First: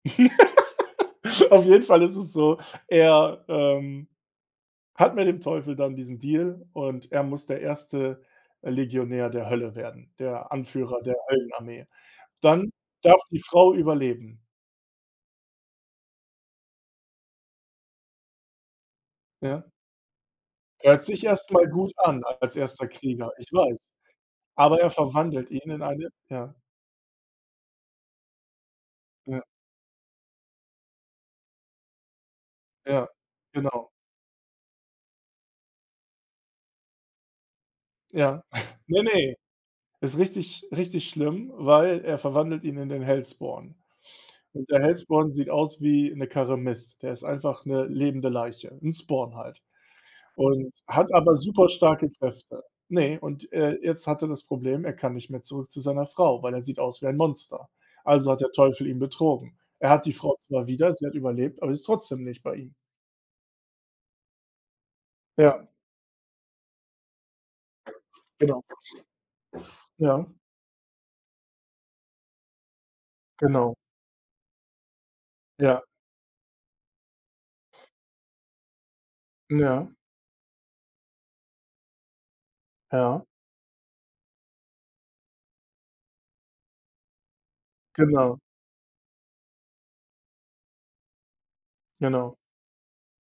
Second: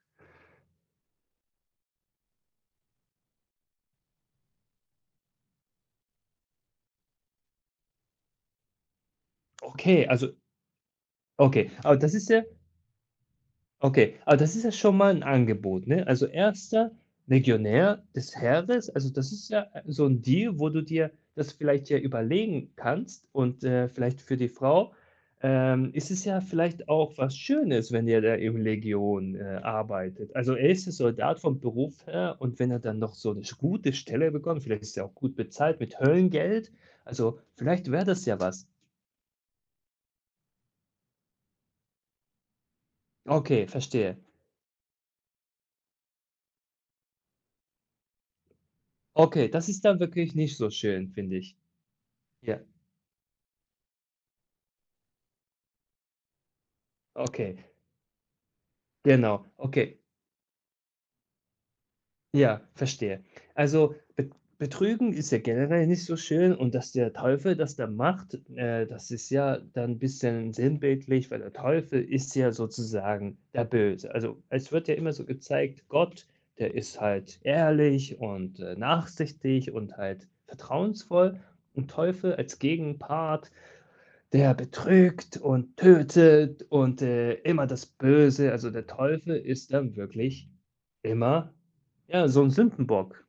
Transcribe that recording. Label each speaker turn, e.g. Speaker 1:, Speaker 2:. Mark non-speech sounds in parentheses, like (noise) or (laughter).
Speaker 1: (laughs) Auf jeden Fall ist es so: Er, ähm, hat mit dem Teufel dann diesen Deal und er muss der 1., äh, Legionär der Hölle
Speaker 2: Okay,
Speaker 1: werden,
Speaker 2: also
Speaker 1: der Anführer der
Speaker 2: Okay,
Speaker 1: Höllenarmee.
Speaker 2: aber das ist ja
Speaker 1: Dann darf die Frau
Speaker 2: Okay, aber
Speaker 1: überleben.
Speaker 2: das ist ja schon mal 'n Angebot, ne? Also, 1. Legionär des Heeres. Also, das ist
Speaker 1: Ja.
Speaker 2: ja ä so 'n Deal, wo du
Speaker 1: Hört
Speaker 2: dir
Speaker 1: sich
Speaker 2: das
Speaker 1: erst mal
Speaker 2: vielleicht
Speaker 1: gut
Speaker 2: ja
Speaker 1: an als
Speaker 2: überlegen
Speaker 1: 1.
Speaker 2: kannst
Speaker 1: Krieger, ich
Speaker 2: und, äh,
Speaker 1: weiß.
Speaker 2: vielleicht für die
Speaker 1: Aber er
Speaker 2: Frau,
Speaker 1: verwandelt ihn in
Speaker 2: ähm,
Speaker 1: eine
Speaker 2: ist es ja
Speaker 1: ja.
Speaker 2: vielleicht auch was Schönes, wenn er da in 'ner Legion, äh,
Speaker 1: Ja.
Speaker 2: arbeitet. Also, er ist Soldat vom Beruf her und wenn er dann
Speaker 1: Ja,
Speaker 2: noch so 'n sch
Speaker 1: genau.
Speaker 2: gute Stelle bekommt, vielleicht ist der auch gut bezahlt mit Höllengeld, also, vielleicht wär das ja
Speaker 1: Ja.
Speaker 2: was.
Speaker 1: (chuckles) Ne, ne, ist richtig sch richtig schlimm, weil er verwandelt ihn in den
Speaker 2: Okay,
Speaker 1: Hellspawn.
Speaker 2: verstehe.
Speaker 1: Und der Hellspawn sieht aus wie 'ne Karre Mist. Der ist einfach 'ne lebende Leiche, 'n Spawn
Speaker 2: Okay,
Speaker 1: halt.
Speaker 2: das ist dann wirklich nicht so
Speaker 1: Und
Speaker 2: schön,
Speaker 1: hat aber
Speaker 2: finde ich.
Speaker 1: super starke
Speaker 2: Ja.
Speaker 1: Kräfte. Ne, und, äh, jetzt hat er das Problem, er kann nicht mehr zurück zu seiner Frau, weil er sieht aus wie ein
Speaker 2: Okay.
Speaker 1: Monster. Also hat der Teufel ihn
Speaker 2: Genau.
Speaker 1: betrogen. Er
Speaker 2: Okay.
Speaker 1: hat die Frau zwar wieder, sie hat überlebt, aber ist trotzdem nicht bei
Speaker 2: Ja,
Speaker 1: ihm.
Speaker 2: verstehe. Also, be betrügen ist ja
Speaker 1: Ja.
Speaker 2: generell nicht so schön und dass der Teufel das dann macht,
Speaker 1: Genau.
Speaker 2: äh, das ist ja dann
Speaker 1: Ja.
Speaker 2: bisschen sinnbildlich, weil der Teufel ist ja sozusagen der
Speaker 1: Genau.
Speaker 2: Böse. Also, es wird ja immer so
Speaker 1: Ja.
Speaker 2: gezeigt, Gott, der ist halt ehrlich und, äh,
Speaker 1: Hm.
Speaker 2: nachsichtig
Speaker 1: Ja.
Speaker 2: und halt vertrauensvoll und Teufel als
Speaker 1: Ja.
Speaker 2: Gegenpart, der betrügt und tötet und, äh, immer das
Speaker 1: Genau.
Speaker 2: Böse also, der Teufel ist dann wirklich immer, ja,
Speaker 1: Genau.
Speaker 2: so 'n Sündenbock.